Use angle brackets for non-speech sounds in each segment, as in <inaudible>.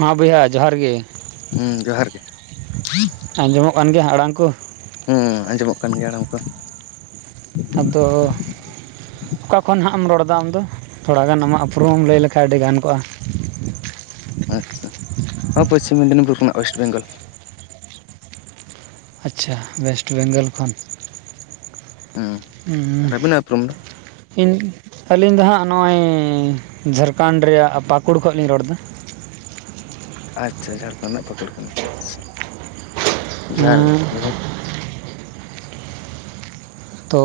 ᱦᱮᱸ ᱵᱚᱭᱦᱟ ᱡᱚᱦᱟᱨ ᱜᱮ ᱦᱩᱸ ᱡᱚᱦᱟᱨ ᱜᱮ ᱟᱸᱡᱚᱢᱚᱜ ᱠᱟᱱ ᱜᱮᱭᱟ ᱟᱲᱟᱝ ᱠᱚ ᱦᱮᱸ ᱦᱮᱸ ᱟᱸᱡᱚᱢᱚᱜ ᱠᱟᱱ ᱜᱮᱭᱟ ᱟᱲᱟᱝ ᱠᱚ ᱟᱫᱚᱻ ᱚᱠᱟ ᱠᱷᱚᱱ ᱦᱟᱸᱜ ᱮᱢ ᱨᱚᱲᱫᱟ ᱟᱢ ᱫᱚ ᱛᱷᱚᱲᱟ ᱜᱟᱱ ᱟᱢᱟᱜ ᱩᱯᱨᱩᱢᱮᱢ ᱞᱟᱹᱭ ᱞᱮᱠᱷᱟᱱ ᱟᱹᱰᱤ ᱜᱟᱱ ᱠᱚᱜᱼᱟ ᱟᱪᱪᱷᱟ ᱦᱚᱸ ᱯᱚᱥᱪᱷᱤᱢ ᱢᱮᱫᱽᱱᱤᱯᱩᱨ ᱠᱷᱚᱱᱟᱜ ᱚᱭᱮᱥᱴ ᱵᱮᱝᱜᱚᱞ ᱟᱪᱪᱷᱟ ᱚᱭᱮᱥᱴ ᱵᱮᱝᱜᱚᱞ ᱠᱷᱚᱱ ᱦᱩᱸ ᱦᱮᱸ ᱟᱨ ᱟᱹᱵᱤᱱᱟᱜ ᱩᱯᱨᱩᱢ ᱫᱚ ᱤᱧ ᱟᱹᱞᱤᱧ ᱫᱚ ᱦᱟᱸᱜ ᱱᱚᱜᱼᱚᱭ ᱡᱷᱟᱨᱠᱷᱟᱸᱰ ᱨᱮᱭᱟᱜ ᱯᱟᱠᱩᱲ ᱠᱷᱚᱱ ᱞᱤᱧ ᱨᱚᱲ ᱮᱫᱟ᱾ ᱟᱪᱪᱷᱟ ᱡᱷᱟᱨᱠᱷᱚᱸᱰ ᱨᱮᱱᱟᱜ ᱯᱟᱹᱠᱩᱲ ᱠᱷᱚᱱ ᱟᱪᱪᱷᱟ ᱡᱚᱦᱟᱨ ᱜᱮ <unintelligible> ᱛᱚ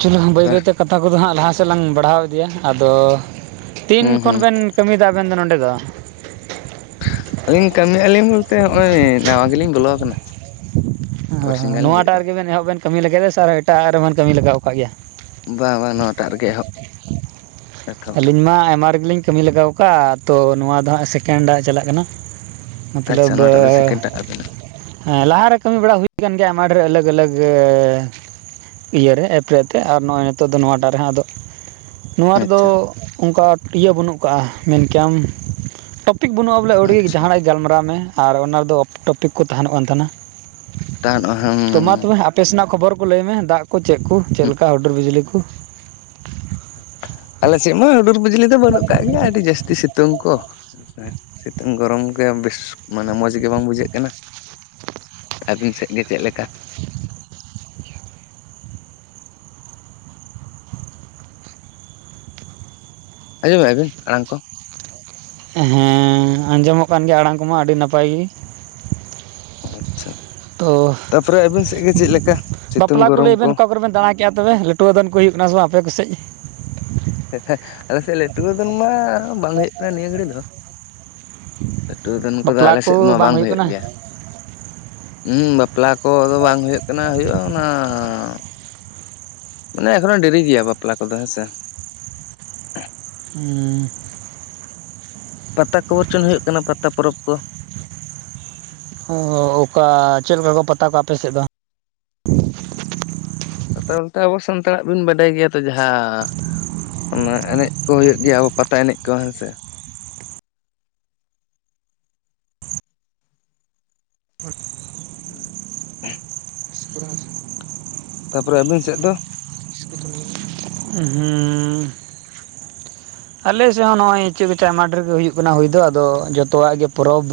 ᱪᱚᱞᱚ ᱵᱟᱹᱭ ᱵᱟᱹᱭ ᱛᱮ ᱠᱟᱛᱷᱟ ᱠᱚ ᱫᱚ ᱦᱟᱸᱜ ᱞᱟᱦᱟ ᱥᱮᱫ ᱞᱟᱝ ᱵᱟᱲᱦᱟᱣ ᱤᱫᱤᱭᱟ ᱟᱫᱚ ᱛᱤᱱ ᱦᱩᱸ ᱠᱷᱚᱱ ᱦᱩᱸ ᱵᱮᱱ ᱠᱟᱹᱢᱤ ᱮᱫᱟ ᱟᱵᱮᱱ ᱫᱚ ᱱᱚᱰᱮ ᱫᱚ ᱟᱹᱞᱤᱧ ᱠᱟᱹᱢᱤ ᱮ ᱟᱹᱞᱤᱧ ᱵᱚᱞᱛᱮ ᱱᱚᱜᱼᱚᱭ ᱱᱟᱣᱟ ᱜᱮᱞᱤᱧ ᱵᱚᱞᱚ ᱟᱠᱟᱱᱟ ᱵᱟᱨᱥᱤᱧ <unintelligible> ᱜᱟᱱ ᱞᱤᱧ ᱦᱩᱭᱩᱜ ᱱᱚᱣᱟᱴᱟᱜ ᱠᱟᱱᱟ ᱨᱮᱜᱮ ᱵᱮᱱ ᱮᱦᱚᱵ ᱵᱮᱱ ᱠᱟᱹᱢᱤ ᱞᱟᱹᱜᱤᱫ ᱥᱮ ᱟᱨ ᱮᱴᱟᱜ ᱨᱮᱵᱮᱱ ᱠᱟᱹᱢᱤ ᱞᱟᱜᱟᱣ ᱟᱠᱟᱫ ᱜᱮᱭᱟ ᱵᱟᱝ ᱵᱟᱝ ᱱᱚᱣᱟᱴᱟᱜ ᱨᱮᱜᱮ ᱮᱦᱚᱵ ᱮᱛᱚᱦᱚᱵ ᱫᱚ ᱟᱹᱞᱤᱧ ᱢᱟ ᱟᱭᱢᱟ ᱨᱮᱜᱮ ᱞᱤᱧ ᱠᱟᱹᱢᱤ ᱞᱟᱜᱟᱣ ᱟᱠᱟᱫᱟ ᱛᱳ ᱱᱚᱣᱟ ᱫᱚ ᱦᱟᱸᱜ ᱥᱮᱠᱮᱱᱰᱟᱜ ᱪᱟᱞᱟᱜ ᱠᱟᱱᱟ ᱢᱟᱹᱛᱞᱚᱵᱽ ᱟᱪᱪᱷᱟ ᱱᱚᱣᱟᱴᱟᱜ ᱫᱚ ᱥᱮᱠᱮᱱᱰ ᱴᱟᱜ ᱟᱵᱤᱱᱟᱜ ᱦᱮᱸ ᱞᱟᱦᱟᱨᱮ ᱠᱟᱹᱢᱤ ᱵᱟᱲᱟ ᱦᱩᱭ ᱟᱠᱟᱱ ᱜᱮᱭᱟ ᱟᱭᱢᱟ ᱰᱷᱮᱨ ᱟᱞᱟᱜᱽ ᱟᱞᱟᱜᱽᱻ ᱤᱭᱟᱹ ᱨᱮ ᱮᱯ ᱨᱮ ᱛᱮ ᱟᱨ ᱱᱚᱜᱼᱚᱭ ᱱᱤᱛᱚᱜ ᱫᱚ ᱱᱚᱣᱟᱴᱟᱜ ᱨᱮ ᱦᱟᱸᱜ ᱟᱫᱚ ᱨᱮ ᱟᱪᱪᱷᱟ ᱫᱚ ᱚᱱᱠᱟ ᱤᱭᱟᱹ ᱵᱟᱹᱱᱩᱜ ᱟᱠᱟᱜᱼᱟ ᱢᱮᱱ ᱠᱮᱭᱟᱢ ᱴᱚᱯᱤᱠ ᱵᱟᱹᱱᱩᱜᱼᱟ ᱵᱚᱞᱮ ᱟᱹᱣᱲᱤ ᱜᱮ ᱟᱪᱪᱷᱟ ᱡᱟᱦᱟᱱᱟᱜ ᱜᱟᱞᱢᱟᱨᱟᱣ ᱢᱮ ᱟᱨ ᱚᱱᱟ ᱨᱮᱫᱚ ᱚᱯ ᱴᱚᱯᱤᱠ ᱠᱚ ᱛᱟᱦᱮᱱᱚᱜ ᱠᱟᱱ ᱛᱟᱦᱮᱱᱟ ᱛᱟᱦᱚᱞᱮ ᱦᱩᱸ ᱛᱚ ᱢᱟ ᱛᱚᱵᱮ ᱟᱯᱮ ᱥᱮᱱᱟᱜ ᱠᱷᱚᱵᱚᱨ ᱠᱚ ᱞᱟᱹᱭ ᱢᱮ ᱫᱟᱜ ᱠᱚ ᱪᱮᱫ ᱠᱚ ᱪᱮᱫ ᱦᱩᱸ ᱞᱮᱠᱟ ᱦᱩᱰᱩᱨ ᱵᱤᱡᱽᱞᱤ <unintelligible> ᱟᱞᱮ ᱥᱮᱫ ᱢᱟ ᱦᱩᱰᱩᱨ ᱵᱤᱡᱽᱞᱤ ᱫᱚ ᱵᱟᱹᱱᱩᱜ ᱠᱟᱜ ᱜᱮᱭᱟ ᱟᱹᱰᱤ ᱡᱟᱹᱥᱛᱤ ᱥᱤᱛ ᱥᱤᱛᱩᱝ ᱠᱚ ᱥᱤᱛᱩᱝ ᱜᱚᱨᱚᱢ ᱜᱮ ᱵᱮᱥ ᱢᱟᱱᱮ ᱢᱚᱸᱡᱽ ᱜᱮ ᱵᱟᱝ ᱵᱩᱡᱷᱟᱹᱜ ᱠᱟᱱᱟ ᱟᱹᱵᱤᱱ ᱥᱮᱫ ᱜᱮ ᱪᱮᱫ ᱞᱮᱠᱟ ᱟᱸᱡᱚᱢ ᱮᱫ ᱟᱹᱵᱤᱱ ᱟᱲᱟᱝ ᱠᱚ ᱦᱮᱸ ᱟᱸᱡᱚᱢᱚᱜ ᱠᱟᱱ ᱜᱮᱭᱟ ᱟᱲᱟᱝ ᱠᱚᱢᱟ ᱟᱹᱰᱤ ᱱᱟᱯᱟᱭ ᱜᱮ ᱟᱪᱪᱷᱟ ᱛᱚ ᱛᱟᱯᱚᱨᱮ ᱟᱹᱵᱤᱱ ᱥᱮᱫ ᱜᱮ ᱪᱮᱫ ᱞᱮᱠᱟ ᱥᱤᱛᱩᱝ ᱜᱚᱨᱚᱢ ᱠᱚ ᱯᱩᱨᱟᱹ ᱵᱮᱱ ᱫᱟᱬᱟᱠᱮᱫᱼᱟ ᱛᱚᱵᱮ ᱱᱟᱹᱴᱣᱟᱹ ᱫᱚᱱ ᱠᱚ ᱦᱩᱭᱩᱜ ᱠᱟᱱᱟ ᱥᱮ ᱵᱟᱝ ᱟᱯᱮ ᱠᱚ ᱥᱮᱡ <unintelligible> ᱟᱞᱮ ᱥᱮᱡ ᱞᱟᱹᱴᱣᱟᱹ ᱫᱚᱱ ᱢᱟ ᱵᱟᱝ ᱦᱩᱭᱩᱜ ᱠᱟᱱᱟ ᱱᱤᱭᱟᱹ ᱜᱷᱟᱹᱲᱤ ᱫᱚ ᱞᱟᱹᱴᱣᱟᱹ ᱫᱚᱱ ᱠᱚᱫᱚ ᱵᱟᱯᱞᱟ ᱟᱞᱮ ᱥᱮᱫ ᱠᱚ ᱢᱟ ᱵᱟᱝ ᱦᱩᱭᱩᱜ ᱠᱟᱱᱟ ᱜᱮᱭᱟ᱾ ᱦᱩᱸ ᱵᱟᱯᱞᱟ ᱠᱚ ᱫᱚ ᱵᱟᱝ ᱦᱩᱭᱩᱜ ᱠᱟᱱᱟ ᱦᱩᱭᱩᱜᱼᱟ ᱚᱱᱟ ᱢᱟᱱᱮ ᱮᱠᱷᱚᱱᱚᱜ ᱰᱮᱨᱤ ᱜᱮᱭᱟ ᱵᱟᱯᱞᱟ ᱠᱚ ᱫᱚ ᱦᱮᱸ ᱥᱮ ᱦᱮᱸ ᱯᱟᱛᱟ ᱠᱚ ᱵᱚᱨᱪᱚᱱ ᱦᱩᱭᱩᱜ ᱠᱟᱱᱟ ᱯᱟᱛᱟ ᱯᱚᱨᱚᱵᱽ ᱠᱚ ᱦᱚᱸ ᱚᱠᱟ ᱪᱮᱫ ᱞᱮᱠᱟ ᱠᱚ ᱯᱟᱛᱟ ᱠᱚᱣᱟ ᱟᱯᱮ ᱥᱮᱫ ᱫᱚ ᱱᱚᱛᱮ ᱚᱱᱛᱮ ᱟᱵᱚ ᱥᱟᱱᱛᱟᱲᱟᱜ ᱵᱤᱱ ᱵᱟᱰᱟᱭ ᱜᱮᱭᱟ ᱛᱚ ᱡᱟᱦᱟᱸ ᱚᱱᱟ ᱮᱱᱮᱡ ᱠᱚ ᱦᱩᱭᱩᱜ ᱜᱮᱭᱟ ᱟᱵᱚ ᱯᱟᱛᱟ ᱮᱱᱮᱡ ᱠᱚ ᱦᱮᱸ ᱥᱮ <inaudible> <inaudible> ᱛᱟᱯᱚᱨᱮ ᱟᱹᱵᱤᱱ ᱥᱮᱫ ᱫᱚ ᱦᱮᱸ ᱟᱞᱮᱥᱮᱫ ᱦᱚᱸ ᱱᱚᱜᱼᱚᱭ ᱤᱪᱟᱹᱜ ᱞᱮᱠᱟ ᱟᱭᱢᱟ ᱰᱷᱮᱨ ᱜᱮ ᱦᱩᱭᱩᱜ ᱠᱟᱱᱟ ᱦᱩᱭ ᱫᱚ ᱟᱫᱚ ᱡᱚᱛᱚᱣᱟᱜ ᱜᱮ ᱯᱚᱨᱚᱵᱽ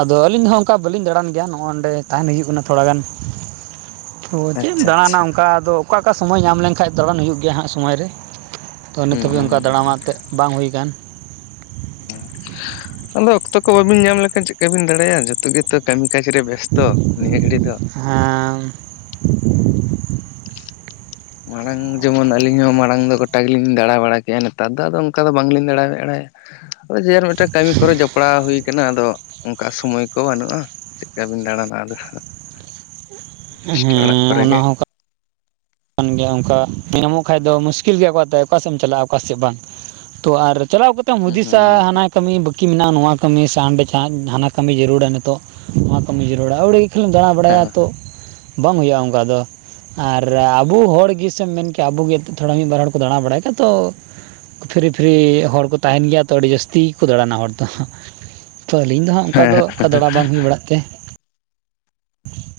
ᱟᱫᱚ ᱟᱹᱞᱤᱧ ᱦᱚᱸ ᱚᱱᱠᱟ ᱵᱟᱹᱞᱤᱧ ᱫᱟᱬᱟᱱ ᱜᱮᱭᱟ ᱱᱚᱜᱼᱚᱭ ᱱᱚᱸᱰᱮ ᱛᱟᱦᱮᱱ ᱦᱩᱭᱩᱜ ᱠᱟᱱᱟ ᱛᱷᱚᱲᱟ ᱜᱟᱱ ᱚ ᱪᱮᱫ ᱮᱢ ᱟᱪᱪᱷᱟ ᱫᱟᱬᱟᱱᱟ ᱟᱪᱪᱷᱟ ᱚᱱᱠᱟ ᱟᱫᱚ ᱚᱠᱟ ᱚᱠᱟ ᱥᱚᱢᱚᱭ ᱧᱟᱢ ᱞᱮᱱᱠᱷᱟᱡ ᱫᱟᱬᱟᱱ ᱦᱩᱭᱩᱜ ᱜᱮᱭᱟ ᱦᱟᱸᱜ ᱥᱚᱢᱚᱭ ᱨᱮ ᱛᱚ ᱱᱤᱛ ᱦᱩᱸ ᱦᱟᱹᱵᱤᱡ ᱦᱩᱸ ᱚᱱᱠᱟ ᱦᱩᱸ ᱫᱟᱬᱟ ᱮᱱᱛᱮᱫ ᱵᱟᱝ ᱦᱩᱭ ᱟᱠᱟᱱ ᱟᱫᱚ ᱚᱠᱛᱚ ᱠᱚ ᱵᱟᱹᱵᱤᱱ ᱧᱟᱢ ᱞᱮᱠᱷᱟᱱ ᱪᱤᱠᱟᱹ ᱵᱤᱱ ᱫᱟᱬᱟᱭᱟ ᱡᱚᱛᱚ ᱜᱮ ᱛᱚ ᱠᱟᱹᱢᱤ ᱠᱟᱡᱽ ᱨᱮ ᱵᱮᱥᱛᱚ ᱱᱤᱭᱟᱹ ᱜᱷᱟᱹᱲᱤᱡ ᱫᱚ ᱦᱮᱸ ᱢᱟᱲᱟᱝ ᱡᱮᱢᱚᱱ ᱟᱹᱞᱤᱧ ᱦᱚᱸ ᱢᱟᱲᱟᱝ ᱫᱚ ᱜᱚᱴᱟ ᱜᱮᱞᱤᱧ ᱫᱟᱬᱟ ᱵᱟᱲᱟ ᱠᱮᱭᱟ ᱱᱮᱛᱟᱨ ᱫᱚ ᱟᱫᱚ ᱚᱱᱠᱟ ᱫᱚ ᱵᱟᱝᱞᱤᱧ ᱫᱟᱬᱟ ᱵᱟᱲᱟᱭᱟ ᱚ ᱡᱮ ᱟᱨ ᱢᱤᱫᱴᱟᱝ ᱠᱟᱹᱢᱤ ᱠᱚᱨᱮ ᱡᱚᱯᱲᱟᱣ ᱦᱩᱭ ᱠᱟᱱᱟ ᱟᱫᱚ ᱚᱱᱠᱟ ᱥᱚᱢᱚᱭ ᱠᱚ ᱵᱟᱹᱱᱩᱜᱼᱟ᱾ ᱪᱮᱞᱠᱟ ᱵᱤᱱ ᱫᱟᱬᱟᱱᱟ ᱟᱫᱚ ᱦᱮᱸ ᱡᱟᱥᱴ ᱚᱲᱟᱜ ᱠᱚᱨᱮ ᱚᱱᱟ ᱜᱮ ᱦᱚᱸ ᱠᱟᱱ ᱜᱮᱭᱟ ᱚᱱᱠᱟ ᱧᱟᱢᱚᱜ ᱠᱷᱟᱡ ᱫᱚ ᱢᱩᱥᱠᱤᱞ ᱜᱮᱭᱟ ᱛᱚ ᱚᱠᱟᱥᱮᱫ ᱮᱢ ᱪᱟᱞᱟᱜᱼᱟ ᱚᱠᱟᱥᱮᱫ ᱵᱟᱝ ᱛᱚ ᱟᱨ ᱪᱟᱞᱟᱣ ᱠᱟᱛᱮᱢ ᱦᱩᱸ ᱦᱩᱸ ᱦᱩᱫᱤᱥᱟ ᱦᱩᱸ ᱦᱟᱱᱟ ᱠᱟᱹᱢᱤ ᱵᱟᱹᱠᱤ ᱢᱮᱱᱟᱜᱼᱟ ᱱᱚᱣᱟ ᱠᱟᱹᱢᱤ <unintelligible> ᱫᱷᱟᱱᱟ ᱠᱟᱹᱢᱤ ᱡᱟᱹᱨᱩᱲᱟ ᱱᱤᱛᱚᱜ ᱱᱚᱣᱟ ᱠᱟᱹᱢᱤ ᱡᱟᱹᱨᱩᱲᱟ ᱟᱹᱣᱲᱤ ᱛᱤᱱᱟᱹᱜ ᱮᱢ ᱫᱟᱬᱟ ᱵᱟᱲᱟᱭᱟ ᱛᱚ ᱵᱟᱝ ᱦᱩᱭᱩᱜᱼᱟ ᱚᱱᱠᱟ ᱫᱚ ᱟᱨ ᱨᱮ ᱟᱵᱚ ᱦᱚᱲ ᱜᱮ ᱥᱮᱢ ᱢᱮᱱ ᱠᱮᱭᱟ ᱟᱵᱚ ᱜᱮ ᱛᱷᱚᱲᱟ ᱢᱤᱫ ᱵᱟᱨ ᱦᱚᱲ ᱠᱚ ᱫᱟᱬᱟ ᱵᱟᱲᱟᱭ ᱠᱷᱟᱭ ᱛᱚ ᱯᱷᱤᱨᱤ ᱯᱷᱤᱨᱤ ᱦᱚᱲ ᱠᱚ ᱛᱟᱦᱮᱱ ᱜᱮᱭᱟ ᱛᱚ ᱟᱹᱰᱤ ᱡᱟᱹᱥᱛᱤ ᱠᱚ ᱫᱟᱬᱟᱱᱟ ᱦᱚᱲ ᱫᱚ ᱛᱚ ᱟᱹᱞᱤᱧ ᱫᱚ ᱦᱟᱸᱜ ᱚᱱᱠᱟ ᱫᱚ ᱦᱮᱸ ᱚᱱᱠᱟ ᱫᱟᱬᱟ ᱵᱟᱝ ᱦᱩᱭ ᱵᱟᱲᱟᱜ ᱛᱮ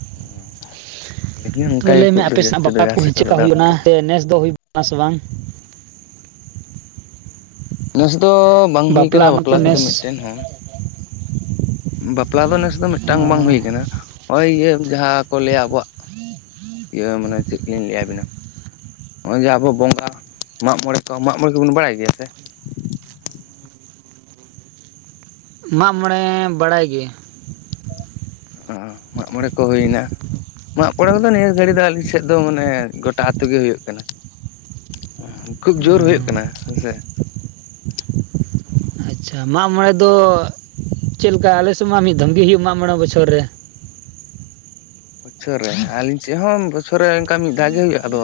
<unintelligible> ᱦᱚᱸ ᱛᱚ ᱚᱱᱠᱟ ᱜᱮ ᱞᱟᱹᱭᱢᱮ ᱠᱷᱩᱵ ᱫᱚ ᱟᱯᱮ ᱥᱮᱱᱟᱜ ᱡᱟᱹᱥᱛᱤ ᱫᱚ ᱵᱟᱯᱞᱟ ᱡᱟᱦᱟᱸ ᱥᱮᱫ ᱠᱚᱦᱚᱸ ᱠᱚᱫᱚ ᱪᱮᱫᱞᱮᱠᱟ ᱫᱟᱬᱟᱱ ᱦᱩᱭᱮᱱᱟ ᱠᱚ ᱥᱮ ᱱᱮᱥ ᱫᱚ ᱦᱩᱭ <unintelligible> ᱵᱟᱝ ᱱᱮᱥ ᱫᱚ ᱵᱟᱝ ᱦᱩᱭ ᱠᱟᱱᱟ ᱵᱟᱯᱞᱟ ᱢᱟᱠᱚ ᱠᱚᱫᱚ ᱱᱮᱥ ᱢᱤᱫᱴᱮᱱ ᱦᱚᱸ ᱵᱟᱯᱞᱟ ᱫᱚ ᱱᱮᱥ ᱫᱚ ᱢᱤᱫᱴᱟᱝ ᱦᱚᱸ ᱵᱟᱝ ᱦᱩᱭ ᱟᱠᱟᱱᱟ ᱱᱚᱜᱼᱚᱭ ᱤᱭᱟᱹ ᱡᱟᱦᱟᱸ ᱠᱚ ᱞᱟᱹᱭᱟ ᱟᱵᱚᱣᱟᱜ <inaudible> ᱤᱭᱟᱹ ᱢᱟᱱᱮ ᱪᱮᱫ ᱞᱤᱠᱟᱹᱧ ᱞᱟᱹᱭ ᱟᱹᱵᱤᱱᱟ ᱱᱚᱜᱼᱚᱭ ᱡᱮ ᱟᱵᱚᱣᱟᱜ ᱵᱚᱸᱜᱟ ᱢᱟᱜ ᱢᱚᱬᱮ ᱠᱚ ᱢᱟᱜ ᱢᱚᱬᱮ ᱠᱚᱵᱚᱱ ᱵᱟᱲᱟᱭ ᱜᱮᱭᱟ ᱥᱮ ᱢᱟᱜ ᱢᱚᱬᱮ ᱵᱟᱲᱟᱭ ᱜᱮ <unintelligible> ᱢᱟᱜ ᱢᱚᱬᱮ ᱠᱚ ᱦᱩᱭᱮᱱᱟ ᱢᱟᱜ ᱢᱚᱬᱮ ᱠᱚᱫᱚ ᱱᱤᱭᱟᱹ ᱜᱷᱟᱹᱲᱤ ᱫᱚ ᱟᱞᱤᱧ ᱥᱮᱫ ᱫᱚ ᱢᱟᱱᱮ ᱜᱚᱴᱟ ᱟᱹᱛᱩ ᱜᱮ ᱦᱩᱭᱩᱜ ᱠᱟᱱᱟ ᱠᱷᱩᱵ ᱡᱳᱨ ᱦᱩᱭᱩᱜ ᱠᱟᱱᱟ, ᱦᱮᱸᱥᱮ ᱟᱪᱪᱷᱟ ᱢᱟᱜ ᱢᱚᱬᱮ ᱫᱚ ᱪᱮᱫ ᱞᱮᱠᱟ ᱟᱞᱮᱥᱮᱫ ᱢᱟ ᱢᱤᱫ ᱫᱷᱚᱢᱜᱮ ᱦᱩᱭᱩᱜ ᱢᱟᱜ ᱢᱚᱬᱮ ᱵᱚᱪᱷᱚᱨ ᱨᱮ ᱵᱚᱪᱷᱚᱨ ᱨᱮ ᱟᱹᱞᱤᱧ ᱥᱮᱫ ᱦᱚᱸ ᱵᱚᱪᱷᱚᱨ ᱨᱮ ᱚᱱᱠᱟ ᱢᱤᱫ ᱫᱷᱟᱣ ᱜᱮ ᱦᱩᱭᱩᱜᱼᱟ ᱟᱫᱚ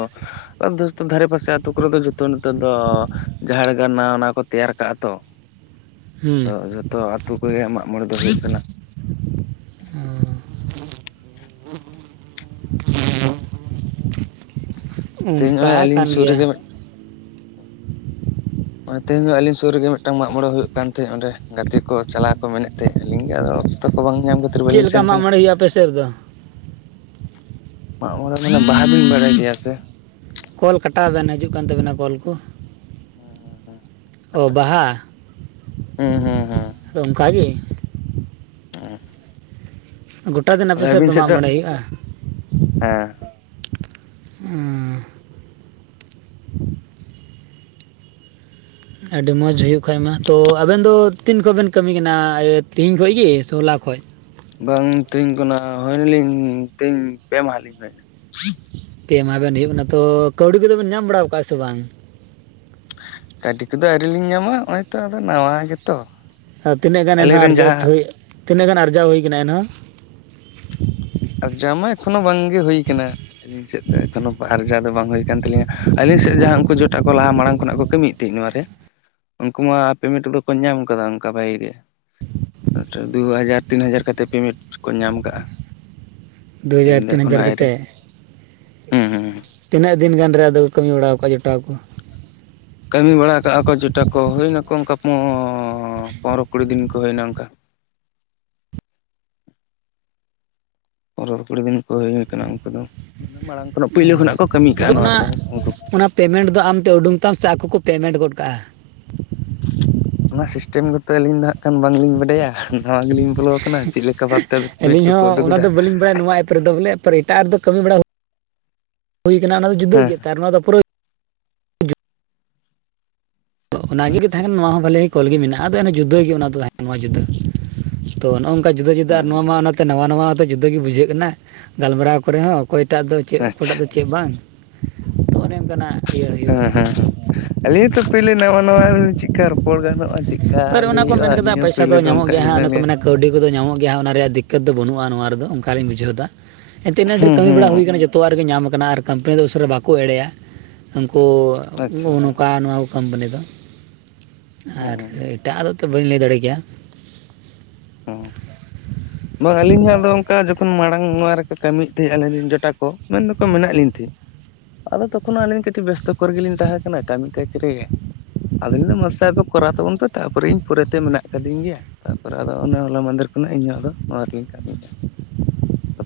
<unintelligible> ᱫᱷᱟᱨᱮ ᱯᱟᱥᱮ ᱟᱹᱛᱳ ᱠᱚᱨᱮ ᱫᱚ ᱡᱚᱛᱚ ᱱᱤᱛᱚᱜ ᱫᱚ ᱡᱟᱦᱮᱨ ᱜᱟᱲ ᱱᱟᱣᱟ ᱱᱟᱣᱟ ᱠᱚ ᱛᱮᱭᱟᱨ ᱠᱟᱜᱼᱟ ᱛᱚ ᱟᱫᱚ ᱦᱩᱸ, ᱡᱷᱚᱛᱚ ᱟᱛᱳ ᱠᱚᱨᱮᱜᱮ ᱢᱟᱜ ᱢᱚᱬᱮ ᱫᱚ ᱦᱩᱭᱩᱜ ᱠᱟᱱᱟ ᱚ <unintelligible> ᱛᱮᱦᱮᱧ ᱚᱱᱠᱟ ᱱᱚᱜᱼᱚᱭ ᱟᱹᱞᱤᱧ ᱠᱟᱱ ᱥᱩᱨ ᱜᱮᱭᱟ ᱨᱮᱜᱮ ᱦᱮ ᱛᱮᱦᱮᱧ ᱟᱹᱞᱤᱧ ᱥᱩᱨ ᱨᱮᱜᱮ ᱢᱤᱫᱴᱟᱝ ᱢᱟᱜ ᱢᱚᱬᱮ ᱦᱩᱭᱩᱜ ᱠᱟᱱ ᱛᱟᱦᱮᱸᱫ ᱚᱸᱰᱮ ᱜᱟᱛᱮ ᱠᱚ ᱪᱟᱞᱟᱣ ᱠᱚ ᱢᱮᱱᱮᱫ ᱛᱟᱦᱮᱸᱫ, ᱟᱹᱞᱤᱧ ᱜᱮ ᱟᱫᱚ ᱚᱠᱛᱚ ᱠᱚ ᱵᱟᱝ ᱧᱟᱢ ᱠᱷᱟᱹᱛᱤᱨ ᱪᱮᱫ ᱵᱟᱹᱞᱤᱧ ᱞᱮᱠᱟ ᱥᱮᱱ ᱢᱟᱜ ᱠᱟᱱᱟ ᱢᱚᱬᱮ ᱦᱩᱭᱩᱜᱼᱟ ᱟᱯᱮ ᱥᱮᱫ ᱨᱮᱫᱚ ᱢᱟᱜ ᱢᱚᱬᱮ ᱨᱮᱭᱟᱜ ᱵᱟᱦᱟ ᱵᱤᱱ ᱵᱟᱲᱟᱭ ᱜᱮᱭᱟ ᱥᱮ ᱠᱚᱞ ᱠᱟᱴᱟᱣ ᱵᱮᱱ ᱦᱟᱡᱩᱜ ᱠᱟᱱ ᱛᱟᱵᱮᱱᱟ ᱠᱚᱞ ᱠᱚ ᱚ ᱵᱟᱦᱟ ᱦᱩᱸ ᱦᱩᱸ ᱦᱩᱸ ᱚᱝᱠᱟᱜᱮ ᱦᱚᱹ ᱜᱚᱴᱟ ᱫᱤᱱ ᱟᱯᱮ ᱥᱮᱫ ᱫᱚ ᱢᱟᱜ ᱢᱚᱬᱮ ᱦᱩᱭᱩᱜᱼᱟ ᱦᱮᱸ ᱚ ᱟᱹᱰᱤ ᱢᱚᱡᱽ ᱦᱩᱭᱩᱜ ᱠᱷᱟᱡ ᱢᱟ ᱛᱚ ᱟᱵᱮᱱ ᱫᱚ ᱛᱤᱱ ᱠᱷᱚᱱ ᱵᱮᱱ ᱠᱟᱹᱢᱤ ᱠᱟᱱᱟ ᱛᱤᱦᱤᱧ ᱠᱷᱚᱱ ᱜᱮ ᱥᱮ ᱦᱚᱞᱟ ᱠᱷᱚᱡ ᱵᱟᱝ ᱛᱮᱦᱮᱧ ᱠᱷᱚᱱᱟᱜ ᱦᱩᱭᱱᱟᱞᱤᱧ ᱛᱮᱦᱤᱧ ᱯᱮ ᱢᱟᱦᱟ ᱞᱤᱧ ᱦᱩᱭᱮᱱᱟ ᱯᱮ ᱢᱟᱦᱟ ᱵᱮᱱ ᱦᱩᱭᱩᱜ ᱠᱟᱱᱟ ᱛᱚ ᱠᱟᱹᱣᱰᱤ ᱠᱚᱫᱚ ᱵᱮᱱ ᱧᱟᱢ ᱵᱟᱲᱟ ᱟᱠᱟᱫᱼᱟ ᱥᱮ ᱵᱟᱝ ᱠᱟᱹᱣᱰᱤ ᱠᱚᱫᱚ ᱟᱹᱣᱨᱤ ᱞᱤᱧ ᱧᱟᱢᱟ ᱱᱚᱜᱼᱚᱭ ᱛᱚ ᱟᱫᱚ ᱱᱟᱣᱟ ᱜᱮᱛᱚ ᱦᱟᱠᱩ, ᱛᱤᱱᱟᱹᱜ ᱜᱟᱱ ᱟᱹᱞᱤᱧ ᱮᱱᱦᱚᱸ ᱨᱮᱱ ᱟᱨᱡᱟᱛ ᱡᱟᱦᱟᱸ ᱦᱩᱭ ᱛᱤᱱᱟᱹᱜ ᱜᱟᱱ ᱟᱨᱡᱟᱣ ᱦᱩᱭ ᱟᱠᱟᱱᱟ ᱮᱱᱦᱚᱸ ᱟᱨᱡᱟᱣ ᱢᱟ ᱮᱠᱷᱚᱱᱳ ᱵᱟᱝᱜᱮ ᱦᱩᱭ ᱟᱠᱟᱱᱟ ᱟᱹᱞᱤᱧ ᱥᱮᱫ ᱫᱚ ᱮᱠᱷᱚᱱᱳ ᱟᱨ ᱟᱨᱡᱟᱣ ᱫᱚ ᱵᱟᱝ ᱦᱩᱭ ᱟᱠᱟᱱ ᱛᱟᱞᱤᱧᱟ ᱟᱹᱞᱤᱧ ᱥᱮᱫ ᱡᱟᱦᱟᱸ ᱩᱱᱠᱩ ᱡᱚᱴᱟᱣ ᱠᱚ ᱞᱟᱦᱟ ᱢᱟᱲᱟᱝ ᱠᱷᱚᱱᱟᱜ ᱠᱚ ᱠᱟᱹᱢᱮᱭᱮᱜ ᱛᱟᱦᱮᱸᱜ ᱱᱚᱣᱟ ᱨᱮ ᱩᱝᱠᱩ ᱢᱟ ᱯᱮᱢᱮᱱᱴ ᱠᱚᱫᱚ ᱠᱚ ᱧᱟᱢ ᱟᱠᱟᱫᱟ ᱚᱝᱠᱟ ᱵᱷᱟᱜᱤ ᱜᱮ ᱟᱪᱷᱟ ᱫᱩ ᱦᱟᱡᱟᱨ ᱛᱤᱱ ᱦᱟᱡᱟᱨ ᱠᱟᱛᱮᱫ ᱯᱮᱢᱮᱱᱴ ᱠᱚ ᱧᱟᱢ ᱠᱟᱜᱼᱟ ᱫᱩ ᱦᱟᱡᱟᱨ ᱟᱹᱞᱤᱧ ᱫᱚ ᱛᱤᱱ ᱮᱠᱷᱚᱱᱳ ᱦᱟᱡᱟᱨ ᱟᱹᱣᱨᱤ ᱠᱟᱛᱮᱫ ᱦᱩᱸ ᱦᱩᱸ᱾ ᱛᱤᱱᱟᱹᱜ ᱫᱤᱱ ᱜᱟᱱ ᱨᱮ ᱟᱫᱚ ᱠᱟᱹᱢᱤ ᱵᱟᱲᱟᱣ ᱠᱟᱜᱼᱟ ᱡᱚᱴᱟᱣ ᱠᱚ ᱠᱟᱹᱢᱤ ᱵᱟᱲᱟ ᱠᱟᱜᱼᱟ ᱠᱚ ᱡᱚᱴᱟ ᱠᱚ ᱦᱩᱭᱱᱟᱠᱚ ᱚᱱᱠᱟ ᱯᱚᱸᱻ ᱯᱚᱱᱨᱚ ᱠᱩᱲᱤ ᱫᱤᱱ ᱠᱚ ᱦᱩᱭᱱᱟ ᱚᱝᱠᱟ ᱯᱚᱱᱨᱚ ᱠᱩᱲᱤ ᱫᱤᱱ ᱠᱚ ᱦᱩᱭ ᱠᱟᱱᱟ ᱩᱱᱝᱠᱩ ᱫᱚ ᱢᱟᱲᱟᱝ ᱠᱷᱚᱱᱟᱜ ᱚ ᱯᱳᱭᱞᱳ ᱠᱷᱚᱱᱟᱜ ᱠᱚ ᱠᱟᱹᱢᱤ ᱛᱮᱦᱮᱜᱼᱟ ᱱᱚᱣᱟ ᱨᱮᱫᱚ ᱦᱮᱸᱥᱮ ᱩᱱᱠᱩ ᱯᱮᱢᱮᱴ ᱫᱚ ᱟᱢᱛᱮ ᱩᱰᱩᱝ ᱛᱟᱢ ᱥᱮ ᱟᱠᱚ ᱠᱚ ᱯᱮᱢᱮᱴ ᱜᱚᱫ ᱠᱟᱜᱼᱟ ᱚᱱᱟ ᱥᱤᱥ <unintelligible> ᱟᱹᱞᱤᱧ ᱫᱚ ᱦᱟᱸᱜ ᱠᱷᱟᱱ ᱵᱟᱝᱞᱤᱧ ᱵᱟᱰᱟᱭᱟ ᱱᱟᱣᱟ ᱜᱮᱞᱤᱧ ᱵᱚᱞᱚᱣ ᱟᱠᱟᱱᱟ ᱪᱮᱫ ᱞᱮᱠᱟ ᱵᱷᱟᱵ ᱛᱮ ᱯᱮᱸᱢᱮᱸᱴ ᱟᱹᱞᱤᱧ ᱠᱚᱠᱚ ᱦᱚᱸ ᱩᱰᱩᱠ ᱚᱱᱟ ᱫᱟ ᱫᱚ ᱵᱟᱹᱞᱤᱧ ᱵᱟᱲᱟᱭᱟ ᱱᱚᱣᱟ ᱵᱚᱞᱮ ᱮᱯ ᱮᱴᱟᱜ ᱨᱮᱫᱚ ᱠᱟᱹᱢᱤ ᱵᱟᱲᱟ ᱦᱩᱭ ᱠᱟᱱᱟ ᱚᱱᱟ ᱫᱚ ᱦᱮᱸ ᱡᱤᱫᱟᱹ ᱟᱠᱟᱱᱟ ᱚᱱᱟ ᱫᱚ ᱡᱩᱫᱟᱹ ᱜᱮ ᱮᱱᱛᱤᱫ ᱚᱱᱟᱜᱮ ᱛᱟᱦᱮ ᱟᱪᱪᱷᱟ ᱠᱟᱱᱟ ᱱᱚᱣᱟ ᱦᱚᱸ ᱵᱟᱹᱞᱤ ᱠᱚᱞ ᱜᱮ ᱢᱮᱱᱟᱜᱼᱟ ᱟᱫᱚ ᱚᱱᱮ ᱡᱩᱫᱟᱹ ᱜᱮ ᱚᱱᱟ ᱫᱚ ᱛᱟᱦᱮ ᱠᱟᱱᱟ ᱱᱚᱣᱟ ᱡᱩᱫᱟᱹ ᱛᱚ ᱱᱚᱜ-ᱚᱝᱠᱟ ᱡᱩᱫᱟᱹ ᱡᱩᱫᱟᱹ ᱟᱨ ᱦᱩᱸ ᱱᱚᱣᱟ ᱢᱟ ᱚᱱᱟ ᱛᱚᱱᱟᱣᱟ ᱱᱟᱣᱟ ᱫᱚ ᱡᱩᱫᱟᱹ ᱜᱮ ᱵᱩᱡᱷᱟᱹᱜ ᱠᱟᱱᱟ ᱜᱟᱞᱢᱟᱨᱟᱣ ᱠᱚᱨᱮ ᱦᱚᱸ ᱚᱠᱚᱭᱴᱟᱜ ᱫᱚ ᱪᱮᱫ ᱚᱠᱚᱭᱴᱟᱜ ᱟᱪᱪᱷᱟ ᱫᱚ ᱪᱮᱫ ᱵᱟᱝ ᱛᱚ ᱚᱱᱮ ᱚᱱᱠᱟᱱᱟᱜ ᱤᱭᱟᱹ ᱦᱩᱭᱩᱜᱼᱟ ᱦᱮᱸ ᱦᱮᱸ ᱦᱮᱸ ᱟᱞᱤᱧ ᱛᱚ ᱯᱳᱞᱳ ᱱᱟᱣᱟ ᱱᱟᱣᱟ ᱪᱮᱫᱠᱟ ᱨᱚᱯᱚᱲ ᱜᱟᱱᱚᱜᱼᱟ ᱪᱮᱫ ᱠᱟ ᱯᱟᱨ ᱚᱱᱟ ᱞᱟᱹᱭ ᱠᱚ ᱦᱩᱭᱩᱜᱼᱟ ᱢᱮᱱ ᱠᱮᱫᱟ ᱟᱹᱞᱤᱧ ᱦᱚᱸ ᱯᱚᱭᱥᱟ ᱯᱳᱭᱞᱳ ᱫᱚ ᱧᱟᱢᱚᱜ ᱚᱝᱠᱟ ᱜᱮᱭᱟ ᱜᱮᱞᱤᱧ ᱦᱟᱸᱜ ᱚᱱᱮ ᱠᱚ ᱞᱟᱹᱭᱟ ᱢᱮᱱᱟ ᱠᱟᱹᱣᱰᱤ ᱠᱚᱫᱚ ᱧᱟᱢᱚᱜ ᱜᱮᱭᱟ ᱚᱱᱟ ᱨᱮᱭᱟᱜ ᱫᱤᱠᱠᱟᱹᱛ ᱫᱚ ᱵᱟᱹᱱᱩᱜᱼᱟ ᱱᱚᱣᱟ ᱨᱮᱫᱚ ᱚᱱᱠᱟ ᱞᱤᱧ ᱵᱩᱡᱷᱟᱹᱣ ᱮᱫᱟ ᱮᱱᱛᱮ ᱤᱱᱟᱹᱜ ᱰᱷᱮᱨ ᱦᱩᱸ ᱠᱟᱹᱢᱤ ᱵᱟᱲᱟ ᱦᱩᱸ ᱦᱩᱭ ᱠᱟᱱᱟ ᱡᱚ ᱛᱚᱣᱟᱜ ᱨᱮᱜᱮ ᱧᱟᱢ ᱟᱠᱟᱱᱟ ᱟᱨ ᱠᱢᱯᱟᱱᱤ ᱫᱚ ᱩᱥᱟᱹᱨᱟ ᱵᱟᱠᱚ ᱮᱲᱮᱭᱟ ᱩᱱᱴᱝᱠᱩ ᱟᱪᱪᱷᱟ ᱦᱩᱸ ᱱᱚᱝᱠᱟ ᱱᱚᱣᱟ ᱠᱳᱢᱯᱟᱱᱤ ᱫᱚ ᱟᱨ ᱦᱩᱸ ᱮᱴᱟᱜ ᱟᱜ ᱫᱚ ᱛᱚ ᱵᱟᱹᱧ ᱞᱟᱹᱭ ᱫᱟᱲᱮ ᱠᱮᱭᱟ ᱚ ᱵᱟᱝ ᱟᱹᱞᱤᱧᱟᱜ ᱫᱚ ᱚᱝᱠᱟ ᱡᱚᱠᱷᱚᱱ ᱢᱟᱲᱟᱝ ᱱᱚᱣᱟ ᱨᱮᱠᱚ ᱠᱟᱹᱢᱮᱫ ᱛᱟᱦᱮᱸᱫ ᱟᱞᱤᱧ ᱨᱮᱱ ᱡᱚᱴᱟ ᱠᱚ ᱢᱮᱱ ᱫᱚᱠᱚ ᱢᱮᱱᱟᱜ ᱞᱤᱧ ᱛᱟᱦᱮᱸᱫ ᱟᱫᱚ ᱛᱚᱠᱷᱚᱱ ᱟᱹᱞᱤᱧ ᱠᱟᱹᱴᱤᱡ ᱵᱮᱥᱛᱚ ᱠᱚᱨᱮ ᱜᱮᱞᱤᱧ ᱛᱟᱦᱮᱸ ᱠᱟᱱᱟ ᱠᱟᱢᱤ ᱠᱟᱪ ᱨᱮᱜᱮ ᱟᱫᱚᱧ ᱞᱟᱹᱭ ᱫᱟ ᱢᱟ ᱥᱮ ᱠᱚᱨᱟᱣ ᱛᱟᱵᱚᱱ ᱯᱮ ᱛᱟᱨᱯᱚᱨᱮ ᱤᱧ ᱯᱚᱨᱮ ᱛᱮ ᱢᱮᱱᱟᱜ ᱟᱠᱟᱫᱤᱧ ᱜᱮᱭᱟ ᱛᱟᱨᱯᱚᱨᱮ ᱟᱫᱚ ᱚᱱᱮ ᱦᱚᱞᱟ ᱢᱟᱸᱫᱷᱮᱨ ᱠᱷᱚᱱᱟᱜ ᱤᱧᱚᱦᱚᱸ ᱟᱫᱚ ᱱᱚᱣᱟ ᱜᱤᱧ ᱠᱟᱹᱢᱤᱭᱮᱫᱼᱟ ᱾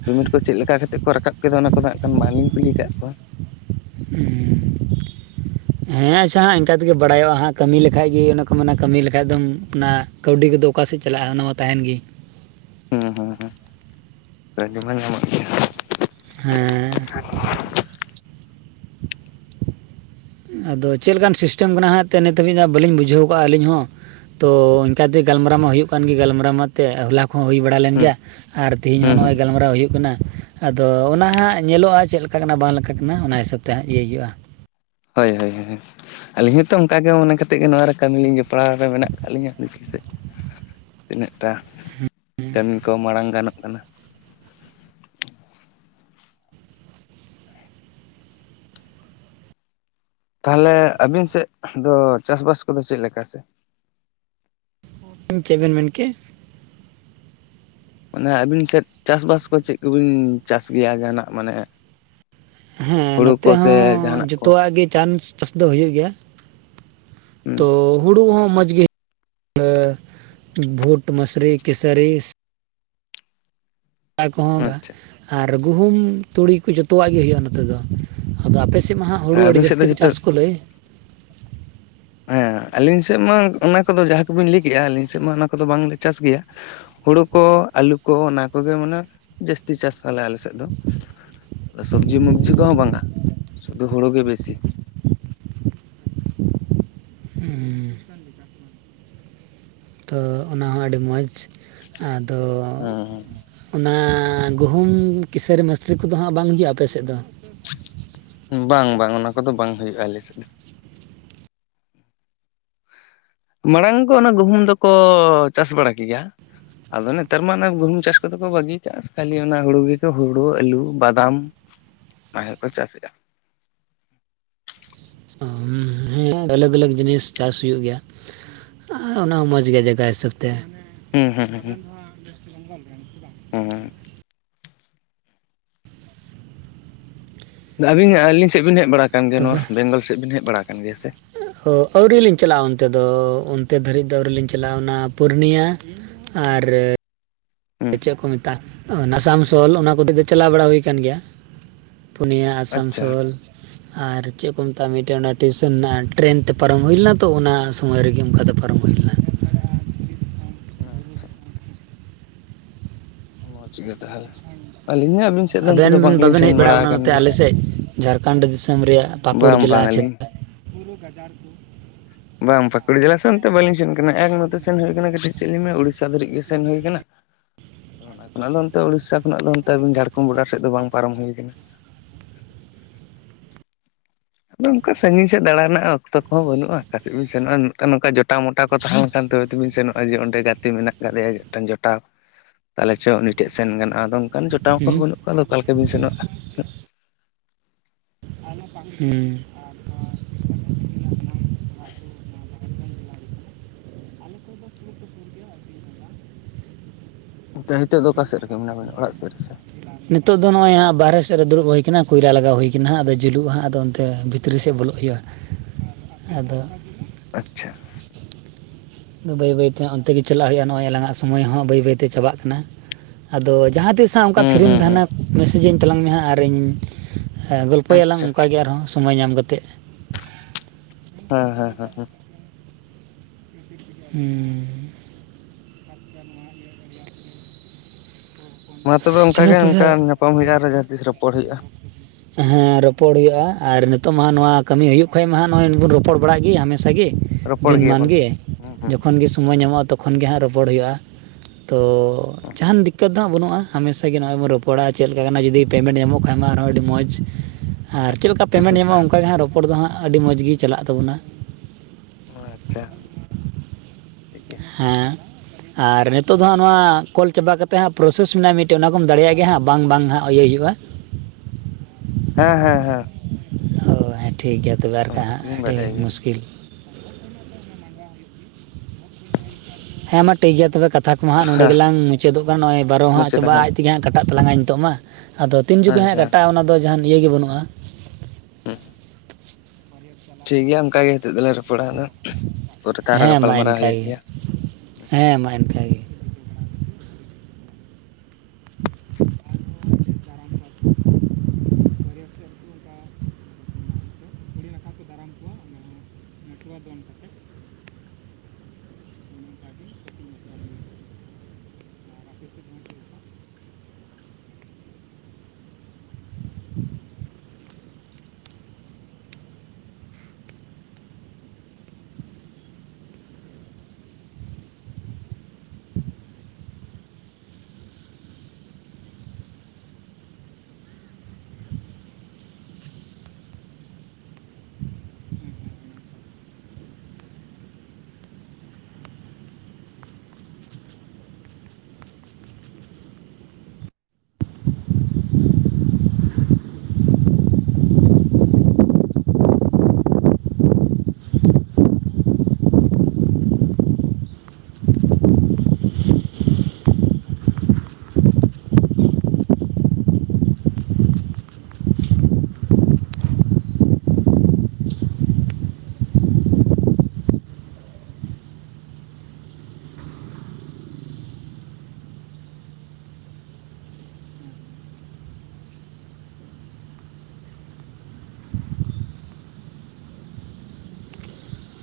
ᱯᱮᱢᱮᱱᱴ ᱠᱚ ᱪᱮᱫ ᱞᱮᱠᱟ ᱠᱟᱛᱮᱫ ᱠᱚ ᱨᱟᱠᱟᱵ ᱠᱮᱫᱟ ᱚᱱᱟ ᱠᱚᱫᱚ ᱦᱟᱸᱜ ᱠᱷᱟᱱ ᱵᱟᱝ ᱞᱤᱧ ᱠᱩᱞᱤ ᱟᱠᱟᱫ ᱠᱚᱣᱟ ᱾ ᱦᱮᱸ ᱟᱪᱪᱷᱟ ᱦᱟᱸᱜ ᱤᱱᱠᱟ ᱛᱮᱜᱮ ᱵᱟᱲᱟᱭᱚᱜᱼᱟ ᱦᱟᱸᱜ ᱠᱟᱹᱢᱤ ᱞᱮᱠᱷᱟᱡ ᱜᱮ ᱚᱱᱟ ᱠᱚ ᱢᱮᱱᱟ ᱠᱟᱹᱢᱤ ᱞᱮᱠᱷᱟᱡ ᱫᱚᱢ ᱚᱱᱟ ᱠᱟᱹᱣᱰᱤ ᱠᱚᱫᱚ ᱚᱠᱟ ᱥᱮᱫ ᱪᱟᱞᱟᱜᱼᱟ, ᱚᱱᱟ ᱢᱟ ᱛᱟᱦᱮᱱ ᱜᱮ ᱾ ᱦᱩᱸ ᱦᱩᱸ ᱦᱩᱸ ᱠᱟᱹᱣᱰᱤ ᱢᱟ ᱧᱟᱢᱚᱜ ᱜᱮ ᱦᱮᱸᱻ ᱟᱫᱚ ᱪᱮᱫ ᱞᱮᱠᱟᱱ ᱥᱤᱥᱴᱮᱢ ᱠᱟᱱᱟ ᱦᱟᱸᱜ ᱛᱚ ᱱᱤᱛ ᱦᱟᱹᱵᱤᱡ ᱵᱟᱹᱞᱤᱧ ᱵᱩᱡᱷᱟᱹᱣ ᱠᱟᱜᱼᱟ ᱟᱹᱞᱤᱧ ᱦᱚᱸ ᱾ ᱛᱚ ᱤᱱᱠᱟ ᱛᱮ ᱜᱟᱞᱢᱟᱨᱟᱣ ᱢᱟ ᱦᱩᱭᱩᱜ ᱠᱟᱱ ᱜᱮ ᱜᱟᱞᱢᱟᱨᱟᱣ ᱢᱟ ᱛᱮᱫ ᱦᱚᱞᱟ ᱦᱚ ᱦᱩᱭ ᱵᱟᱲᱟ ᱞᱮᱱ ᱦᱩᱸ ᱜᱮᱭᱟ ᱟᱨ ᱛᱤᱦᱤᱧ ᱦᱚᱸ ᱦᱩᱸ ᱦᱩᱸ ᱱᱚᱜᱼᱚᱭ ᱜᱟᱞᱢᱟᱨᱟᱣ ᱦᱩᱭᱩᱜ ᱠᱟᱱᱟ᱾ ᱟᱫᱚ ᱚᱱᱟ ᱦᱟᱸᱜ ᱧᱮᱞᱚᱜᱼᱟ ᱪᱮᱫ ᱞᱮᱠᱟ ᱠᱟᱱᱟ ᱵᱟᱝ ᱞᱮᱠᱟ ᱠᱟᱱᱟ ᱚᱱᱟ ᱦᱤᱥᱟᱹᱵ ᱛᱮ ᱦᱟᱸᱜ ᱤᱭᱟᱹ ᱦᱩᱭᱩᱜᱼᱟ ᱦᱳᱭ ᱦᱳᱭ ᱦᱳᱭ ᱟᱹᱞᱤᱧ ᱦᱚᱸᱛᱚ ᱚᱱᱠᱟ ᱜᱮ ᱢᱚᱱᱮ ᱠᱟᱛᱮ ᱜᱮ ᱱᱚᱣᱟ ᱨᱮ ᱠᱟᱹᱢᱤ ᱞᱤᱧ ᱡᱚ ᱯᱟᱲᱟᱣ ᱨᱮ ᱢᱮᱱᱟᱜ ᱟᱠᱟᱫ ᱞᱤᱧᱟᱹ ᱵᱷᱤᱛᱤᱨ ᱥᱮᱫ ᱛᱤᱱᱟᱹᱜ ᱴᱟ ᱠᱟᱹᱢᱤ ᱠᱚ ᱢᱟᱲᱟᱝ ᱜᱟᱱᱚᱜ ᱠᱟᱱᱟ ᱛᱟᱦᱚᱞᱮ ᱟᱵᱤᱱ ᱥᱮᱫ ᱫᱚ ᱪᱟᱥᱵᱟᱥ ᱠᱚᱫᱚ ᱪᱮᱫ ᱞᱮᱠᱟ ᱥᱮ? ᱪᱮᱫ ᱵᱮᱱ ᱢᱮᱱ ᱠᱮᱜᱼᱟ? ᱢᱟᱱᱮ ᱟᱹᱵᱤᱱ ᱥᱮᱫ ᱪᱟᱥᱵᱟᱥ ᱠᱚ ᱪᱮᱫ ᱠᱚᱵᱤᱱ ᱪᱟᱥ ᱜᱮᱭᱟ? ᱡᱟᱦᱱᱟᱜ ᱢᱟᱱᱮ ᱦᱮᱸ ᱦᱩᱲᱩ ᱱᱚᱛᱮ ᱠᱚ ᱦᱚᱸ ᱥᱮ ᱡᱟᱦᱟᱱᱟᱜ ᱠᱚ? ᱡᱚᱛᱚᱣᱟᱜ ᱜᱮ ᱪᱟᱱᱥ ᱪᱟᱥ ᱫᱚ ᱦᱩᱭᱩᱜ ᱜᱮᱭᱟ ᱾ ᱛᱚ ᱦᱩᱸ ᱦᱩᱲᱩ ᱦᱚᱸ ᱢᱚᱸᱡᱽ ᱜᱮ <unintelligible> ᱵᱷᱩᱴ ᱢᱟᱹᱥᱨᱤ ᱠᱤᱥᱟᱹᱨᱤ ᱾ <unintelligible> ᱟᱪᱪᱷᱟ ᱟᱨ ᱜᱩᱦᱩᱢ ᱛᱩᱲᱤ ᱠᱚ ᱡᱚᱛᱚᱣᱟᱜ ᱜᱮ ᱦᱩᱭᱩᱜᱼᱟ ᱱᱚᱛᱮ ᱫᱚ ᱾ ᱟᱫᱚ ᱟᱯᱮ ᱥᱮᱫ ᱢᱟ ᱦᱟᱸᱜ ᱦᱩᱲᱩ ᱟᱹᱵᱤᱱ ᱟᱹᱰᱤ ᱥᱮᱫ ᱡᱟᱹᱥᱛᱤ ᱫᱚ ᱠᱚ ᱡᱚᱛᱚ ᱪᱟᱥ ᱠᱚ ᱞᱟᱹᱭ ᱾ ᱦᱮᱸ ᱟᱹᱞᱤᱧ ᱥᱮᱫ ᱢᱟ ᱚᱱᱟ ᱠᱚᱫᱚ ᱡᱟᱦᱟᱸ ᱠᱚᱵᱤᱱ ᱞᱟᱹᱭ ᱠᱮᱜᱼᱟ ᱟᱹᱞᱤᱧ ᱥᱮᱫ ᱢᱟ ᱚᱱᱟ ᱠᱚᱫᱚ ᱵᱟᱝᱞᱮ ᱪᱟᱥ ᱜᱮᱭᱟ ᱾ ᱦᱩᱲᱩ ᱠᱚ ᱟᱹᱞᱩ ᱠᱚ ᱚᱱᱟ ᱠᱚᱜᱮ ᱢᱟᱱᱮ ᱡᱟᱹᱥᱛᱤ ᱪᱟᱥ ᱟᱞᱮ ᱟᱞᱮ ᱥᱮᱫ ᱫᱚ ᱾ <unintelligible> ᱥᱚᱵᱽᱡᱤ ᱢᱚᱵᱡᱤ ᱠᱚᱦᱚᱸ ᱵᱟᱝᱟ ᱥᱩᱫᱷᱩ ᱦᱩᱲᱩ ᱜᱮ ᱵᱮᱥᱤ ᱾ ᱦᱩᱸᱻ ᱛᱚ ᱚᱱᱟᱦᱚᱸ ᱟᱹᱰᱤ ᱢᱚᱡᱽ ᱾ ᱟᱫᱚᱻ ᱚᱱᱟ ᱜᱩᱦᱩᱢ, ᱠᱤᱥᱟᱹᱨᱤ, ᱢᱟᱹᱥᱨᱤ ᱠᱚᱫᱚ ᱦᱟᱸᱜ ᱵᱟᱝ ᱦᱩᱭᱩᱜᱼᱟ ᱟᱯᱮ ᱥᱮᱫ ᱫᱚ? ᱵᱟᱝ ᱵᱟᱝ ᱚᱱᱟ ᱠᱚᱫᱚ ᱵᱟᱝ ᱦᱩᱭᱩᱜ ᱟᱞᱮᱥᱮᱫ ᱫᱚ ᱾ ᱢᱟᱲᱟᱝ ᱠᱚ ᱚᱱᱟ ᱜᱩᱦᱩᱢ ᱫᱚᱠᱚ ᱪᱟᱥ ᱵᱟᱲᱟ ᱠᱮ ᱜᱮᱭᱟ ᱾ ᱟᱫᱚ ᱱᱮᱛᱟᱨ ᱢᱟ ᱚᱱᱟ ᱜᱩᱦᱩᱢ ᱪᱟᱥ ᱠᱚᱫᱚ ᱠᱚ ᱵᱟᱹᱜᱤᱭ ᱠᱟᱜᱼᱟ ᱾ ᱠᱷᱟᱹᱞᱤ ᱚᱱᱟ ᱦᱩᱲᱩ ᱜᱮᱠᱚ ᱦᱩᱲᱩ, ᱟᱹᱞᱩ, ᱵᱟᱫᱟᱢ ᱚᱱᱟ ᱜᱮᱠᱚ ᱪᱟᱥᱮᱫᱼᱟ ᱾ <unintelligible> ᱦᱮᱸ ᱟᱞᱟᱜ ᱟᱞᱟᱜ ᱡᱤᱱᱤᱥ ᱪᱟᱥ ᱦᱩᱭᱩᱜ ᱜᱮᱭᱟ ᱾ ᱚᱱᱟ ᱦᱚᱸ ᱢᱚᱡᱽ ᱜᱮᱭᱟ ᱡᱟᱭᱜᱟ ᱦᱤᱥᱟᱹᱵ ᱛᱮ᱾ ᱦᱩᱸ ᱦᱩᱸ ᱦᱩᱸ ᱳᱭᱮᱥᱴ ᱵᱮᱝᱜᱚᱞ ᱨᱮᱱ ᱥᱮ ᱵᱟᱝ <unintelligible> ᱦᱮᱸ ᱟᱹᱵᱤᱱ ᱟᱹᱞᱤᱧ ᱥᱮᱫ ᱵᱤᱱ ᱦᱮᱡ ᱵᱟᱲᱟ ᱠᱟᱱ ᱜᱮᱭᱟ ᱱᱚᱣᱟ ᱵᱮᱝᱜᱚᱞ ᱥᱮᱫ ᱵᱮᱱ ᱦᱮᱡ ᱵᱟᱲᱟ ᱟᱠ ᱜᱮᱭᱟ ᱥᱮ? ᱚ ᱟᱹᱣᱨᱨᱤ ᱞᱤᱧ ᱪᱟᱞᱟᱜᱼᱟ ᱚᱱᱛᱮ ᱫᱚ ᱚᱱᱛᱮ ᱫᱷᱟᱹᱨᱤᱡ ᱫᱚ ᱟᱹᱣᱨᱤ ᱞᱤᱧ ᱪᱟᱞᱟᱜᱼᱟ ᱚᱱᱟ ᱯᱩᱨᱩᱱᱤᱭᱟ ᱾ ᱟᱨ ᱦᱩᱸ ᱪᱮᱫ ᱠᱚ ᱢᱮᱛᱟᱜ ᱟᱥᱟᱱᱥᱳᱞ ᱚᱱᱟ ᱠᱚᱨᱮ ᱫᱚ ᱪᱟᱞᱟᱣ ᱵᱟᱲᱟ ᱦᱩᱭ ᱠᱟᱱ ᱜᱮᱭᱟ ᱯᱩᱱᱭᱟ ᱾ ᱟᱪᱪᱷᱟ ᱟᱥᱟᱱᱥᱳᱞ ᱟᱨ ᱪᱮᱫ ᱠᱚ ᱢᱮᱛᱟᱜᱼᱟ ᱢᱤᱫᱴᱮᱱ ᱴᱮᱥᱚᱱ ᱦᱮᱱᱟᱜᱼᱟ ᱴᱨᱮᱹᱱ ᱛᱮ ᱯᱟᱨᱚᱢ ᱦᱩᱭ ᱞᱮᱱᱟ ᱛᱚ ᱚᱱᱟ ᱥᱳᱢᱳᱭ ᱨᱮᱜᱮ ᱚᱱᱠᱟ ᱛᱮ ᱯᱟᱨᱚᱢ ᱦᱩᱭ ᱞᱮᱱᱟ ᱾ ᱟᱪᱪᱷᱟ ᱢᱚᱡᱽ ᱜᱮ ᱛᱟᱦᱚᱞᱮ ᱟᱹᱞᱤᱧ ᱦᱚᱸ ᱟᱹᱵᱤᱱ ᱥᱮᱫ ᱫᱚ ᱚᱱᱛᱮ ᱫᱚ ᱵᱟᱝ ᱟᱵᱮᱱ ᱞᱤᱧ ᱵᱟᱵᱮᱱ ᱦᱮᱡ ᱥᱮᱱ ᱵᱟᱲᱟ ᱟᱠᱟᱱᱟ ᱟᱠᱟᱱ ᱱᱚᱛᱮ ᱟᱞᱮ ᱜᱮᱭᱟ ᱥᱮᱫ ᱡᱷᱟᱲᱠᱷᱚᱸᱰ ᱾ ᱵᱟᱝ ᱵᱟᱝ ᱟᱹᱞᱤᱧ <unintelligible> ᱵᱩᱨᱩ ᱜᱟᱡᱟᱲ ᱠᱚ ᱵᱟᱝ ᱯᱟᱠᱩᱲ ᱡᱮᱞᱟ ᱥᱮ ᱚᱱᱛᱮ ᱵᱟᱞᱤᱧ ᱥᱮᱱ ᱠᱟᱱᱟ ᱮᱠ ᱱᱚᱛᱮ ᱥᱮᱱ ᱦᱩᱭ ᱠᱟᱱᱟ ᱠᱟᱹᱴᱤᱡ ᱪᱮᱫ ᱞᱤᱧ ᱢᱮᱱᱟ ᱩᱲᱤᱥᱥᱟ ᱫᱷᱟᱹᱨᱤᱡ ᱜᱮ ᱥᱮᱱ ᱦᱩᱭ ᱠᱟᱱᱟ ᱾ ᱟᱫᱚ ᱚᱱᱟ ᱠᱷᱚᱱᱟᱜ ᱫᱚ ᱚᱱᱛᱮ ᱩᱲᱤᱥᱥᱟ ᱚᱱᱟ ᱠᱷᱚᱱᱟᱜ ᱫᱚ ᱚᱱᱛᱮ ᱟᱵᱤᱱ ᱡᱷᱟᱲᱠᱷᱚᱸᱰ ᱵᱚᱰᱟᱨ ᱥᱮᱫ ᱫᱚ ᱵᱟᱝ ᱯᱟᱨᱚᱢ ᱦᱩᱭ ᱠᱟᱱᱟ ᱾ ᱱᱝᱠᱟ ᱥᱟᱺᱜᱤᱧ ᱥᱮᱫ ᱫᱟᱬᱟ ᱨᱮᱱᱟᱜ ᱚᱠᱛᱚ ᱠᱚᱦᱚᱸ ᱵᱟᱹᱱᱩᱜᱼᱟ ᱚᱠᱟ ᱥᱮᱫ ᱵᱤᱱ ᱥᱮᱱᱚᱜᱼᱟ <unintelligible> ᱱᱚᱝᱠᱟ ᱡᱚᱴᱟᱣ ᱢᱚᱴᱟᱣ ᱠᱚ ᱛᱟᱦᱮᱸᱱ ᱞᱮᱱᱠᱷᱟᱱ ᱛᱚᱵᱮ ᱛᱵᱮᱤᱱ ᱥᱮᱱᱚᱜᱼᱟ ᱡᱮ ᱚᱸᱰᱮ ᱜᱟᱛᱮ ᱢᱮᱱᱟᱜ ᱟᱠᱟᱫᱮᱭᱟ ᱢᱤᱫᱴᱟᱝ ᱡᱚᱴᱟᱣ ᱛᱟᱦᱚᱞᱮ ᱪᱚ ᱩᱱᱤ ᱴᱷᱮᱱ ᱥᱮᱱ ᱜᱟᱱᱚᱜᱼᱟ ᱟᱫᱚ ᱚᱱᱠᱟᱱ ᱡᱚᱴᱟᱣ ᱦᱩᱸ ᱠᱚᱦᱚᱸ ᱵᱟᱹᱱᱩᱜ ᱠᱚᱣᱟ ᱟᱫᱚ ᱚᱠᱟ ᱞᱮᱠᱟ ᱵᱤᱱ ᱥᱮᱱᱚᱜᱼᱟ ᱦᱩᱸ ᱟᱫᱚ ᱦᱤᱛᱳᱜ ᱫᱚ ᱚᱠᱟ ᱥᱮᱫ ᱨᱮᱜᱮ ᱢᱮᱱᱟᱜ ᱵᱮᱱᱟ ᱚᱲᱟᱜ ᱥᱮᱫ ᱨᱮᱥᱮ ᱱᱤᱛᱚᱜ ᱫᱚ ᱱᱚᱜᱼᱚᱭ ᱦᱟᱸᱜ ᱵᱟᱦᱨᱮ ᱥᱮᱫ ᱨᱮ ᱫᱩᱲᱩᱵ ᱦᱩᱭ ᱠᱟᱱᱟ ᱠᱚᱭᱞᱟ ᱞᱟᱜᱟᱣ ᱦᱩᱭ ᱠᱟᱱᱟ ᱦᱟᱸᱜ ᱟᱫᱚ ᱡᱩᱞᱩᱜᱼᱟ ᱦᱟᱸᱜ ᱟᱫᱚ ᱚᱱᱛᱮ ᱵᱷᱤᱛᱨᱤ ᱥᱮᱫ ᱵᱚᱞᱚᱜ ᱦᱩᱭᱩᱜᱼᱟ <inaudible> ᱟᱫᱚ ᱟᱪᱪᱷᱟ ᱟᱫᱚ ᱵᱟᱹᱭ ᱵᱟᱹᱭ ᱛᱮ ᱚᱱᱛᱮ ᱜᱮ ᱪᱟᱞᱟᱜ ᱦᱩᱭᱩᱜᱼᱟ ᱱᱚᱜᱼᱚᱭ ᱟᱞᱟᱝ-ᱟᱜ ᱥᱚᱢᱚᱭ ᱦᱚᱸ ᱵᱟᱹᱭ ᱵᱟᱹᱭᱛᱮ ᱪᱟᱵᱟᱜ ᱠᱟᱱᱟ ᱟᱫᱚ ᱡᱟᱦᱟᱸ ᱛᱤᱥ ᱦᱟᱸᱜ ᱚᱱᱠᱟ ᱦᱩᱸ ᱯᱷᱨᱤᱢ ᱦᱩᱸ ᱛᱟᱦᱮᱱᱟ ᱦᱩᱸ ᱢᱮᱥᱮᱡ ᱤᱧ ᱛᱟᱞᱟᱝ ᱢᱮ ᱦᱟᱸᱜ ᱟᱨ ᱤᱧ ᱦᱮᱸ ᱜᱚᱞᱯᱚᱭᱟᱞᱟᱝ ᱟᱪᱪᱷᱟ ᱚᱱᱠᱟ ᱜᱮ ᱟᱨᱦᱚᱸ ᱥᱚᱢᱚᱭ ᱧᱟᱢ ᱠᱟᱛᱮᱫ ᱦᱮᱸ ᱦᱮᱸ ᱦᱮᱸ ᱦᱮᱸ ᱦᱩᱸ <unintelligible> ᱱᱚᱣᱟ ᱤᱭᱟᱹ ᱨᱮᱭᱟᱜ ᱜᱮ ᱢᱟ ᱛᱚᱵᱮ ᱚᱱᱠᱟ ᱜᱮ ᱚᱱᱠᱟ ᱧᱟᱯᱟᱢ ᱦᱩᱭᱩᱜᱼᱟ ᱟᱨᱦᱚ ᱡᱟᱦᱟᱸ ᱛᱤᱥ ᱨᱚᱯᱚᱲ ᱦᱩᱭᱩᱜᱼᱟ ᱦᱮᱸ ᱨᱚᱯᱚᱲ ᱦᱩᱭᱩᱜᱼᱟ ᱟᱨ ᱱᱤᱛᱚᱜ ᱢᱟ ᱱᱚᱣᱟ ᱠᱟᱹᱢᱤ ᱦᱩᱭᱩᱜ ᱠᱷᱟᱢ ᱢᱟ ᱦᱟᱜ ᱱᱚᱜᱼᱚᱭ ᱵᱚᱱ ᱨᱚᱯᱚᱲ ᱵᱟᱲᱟᱜ ᱜᱮ ᱦᱟᱢᱮᱥᱟ ᱜᱮ ᱨᱚᱯᱚᱲ ᱫᱤᱱ ᱜᱮᱭᱟᱵᱚᱱ ᱢᱟᱱᱜᱮ ᱦᱩᱸ ᱦᱩᱸ ᱡᱚᱠᱷᱚᱱ ᱜᱮ ᱥᱚᱢᱚᱭ ᱧᱟᱢᱚᱜᱼᱟ ᱛᱚᱠᱷᱚᱱ ᱜᱮ ᱦᱟᱸᱜ ᱨᱚᱯᱚᱲ ᱦᱩᱭᱩᱜᱼᱟ ᱛᱚ ᱡᱟᱦᱟᱱ ᱫᱤᱠᱠᱟᱹᱛ ᱫᱚ ᱦᱟᱸᱜ ᱵᱟᱹᱱᱩᱜᱼᱟ ᱦᱟᱢᱮᱥᱟ ᱜᱮ ᱱᱚᱜᱼᱚᱭ ᱵᱚᱱ ᱨᱚᱯᱚᱲᱟ ᱪᱮᱫᱞᱮᱠᱟ ᱠᱟᱱᱟ ᱡᱩᱫᱤ ᱯᱮᱢᱮᱱᱴ ᱧᱟᱢᱚᱜ ᱠᱷᱟᱱ ᱢᱟ ᱟᱨᱦᱚᱸ ᱟᱰᱤ <unintelligible> ᱢᱚᱡᱽ ᱟᱨ ᱪᱮᱫ ᱞᱮᱠᱟ ᱯᱮᱢᱮᱱᱴ ᱦᱩᱸ ᱧᱟᱢᱚᱜᱼᱟ ᱚᱱᱠᱟᱜᱮ ᱦᱟᱸᱜ ᱨᱚᱯᱚᱲ ᱫᱚ ᱦᱟᱸᱜ ᱟᱹᱰᱤ ᱢᱚᱡᱽ ᱜᱮ ᱪᱟᱞᱟᱜ ᱛᱟᱵᱚᱱᱟ ᱚ ᱟᱪᱪᱷᱟ ᱴᱷᱤᱠ ᱜᱮᱭᱟ ᱦᱮᱸ ᱟᱨ ᱱᱤᱛᱚᱜ ᱫᱚ ᱦᱟᱸᱜ ᱱᱚᱣᱟ ᱠᱚᱞ ᱪᱟᱵᱟ ᱠᱟᱛᱮᱫ ᱦᱟᱸᱜ ᱯᱨᱚᱥᱮᱥ ᱢᱮᱱᱟᱜᱼᱟ ᱢᱤᱫᱴᱮᱱ ᱚᱱᱟ ᱠᱚᱢ ᱫᱟᱲᱮᱭᱟᱜ ᱜᱮᱭᱟ ᱦᱟᱸᱜ ᱵᱟᱝ ᱵᱟᱝ ᱦᱟᱸᱜ ᱤᱭᱟᱹ ᱦᱩᱭᱩᱜᱼᱟ ᱦᱮᱸ ᱦᱮᱸ ᱦᱮᱸ ᱚ ᱦᱮᱸ ᱴᱷᱤᱠ ᱜᱮᱭᱟ ᱛᱚᱵᱮ ᱚᱱᱟ ᱟᱨᱠᱷᱟᱡ ᱦᱟᱸᱜ ᱠᱚᱫᱚᱞᱤᱧ ᱟᱹᱰᱤ ᱵᱟᱰᱟᱭ ᱜᱮᱭᱟ ᱢᱩᱥᱠᱤᱞ ᱦᱮᱸ ᱢᱟ ᱴᱷᱤᱠ ᱜᱮᱭᱟ ᱛᱚᱵᱮ ᱠᱟᱛᱷᱟ ᱠᱚᱢᱟ ᱦᱟᱸᱜ ᱱᱚᱰᱮ ᱦᱮᱸ ᱜᱮᱞᱟᱝ ᱢᱩᱪᱫ ᱠᱟᱱᱟ ᱱᱚᱜᱼᱚᱭ ᱵᱟᱨᱚ ᱦᱟᱸᱜ ᱢᱩᱪᱟᱹᱫ ᱪᱟᱵᱟ ᱦᱮᱸ ᱟ <unintelligible> ᱛᱮᱜᱮ ᱦᱟᱸᱜ ᱠᱟᱴᱟᱜ ᱛᱞᱟᱝᱟ ᱱᱤᱛᱚᱜ ᱢᱟ ᱟᱫᱚ ᱛᱤᱱ ᱡᱚᱠᱷᱮ ᱦᱟᱸᱜ ᱟᱪᱪᱷᱟ ᱠᱟᱴᱟᱜᱼᱟ ᱚᱱᱟ ᱫᱚ ᱡᱟᱦᱟᱱ ᱤᱭᱟᱹ ᱜᱮ ᱵᱟᱹᱱᱩᱜᱼᱟ ᱩᱦᱩᱸ ᱴᱷᱤᱠ ᱜᱮᱭᱟ ᱚᱱᱠᱟ ᱜᱮ ᱦᱤᱛᱳᱜ ᱫᱚᱞᱟᱝ ᱨᱚᱯᱚᱲᱟ <unintelligible> ᱯᱚᱨᱮᱛᱮ ᱟᱨᱦᱚᱸ ᱦᱮᱸ ᱢᱟ ᱜᱟᱯᱟᱞᱢᱟᱨᱟᱣ ᱦᱩᱭᱩᱜ ᱤᱱᱠᱟᱹᱜᱮ ᱜᱮᱭᱟ ᱦᱮᱸ ᱢᱟ ᱮᱱᱠᱟ ᱜᱮ <inaudible>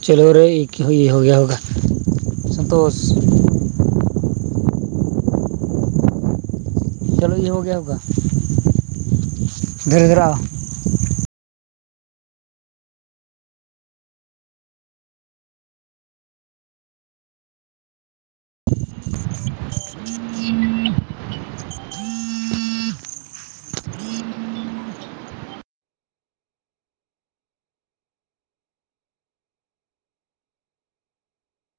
ᱪᱚᱞᱚ ᱨᱮ <unintelligible> ᱥᱚᱱᱛᱳᱥ ᱪᱚᱞᱚ <unintelligible>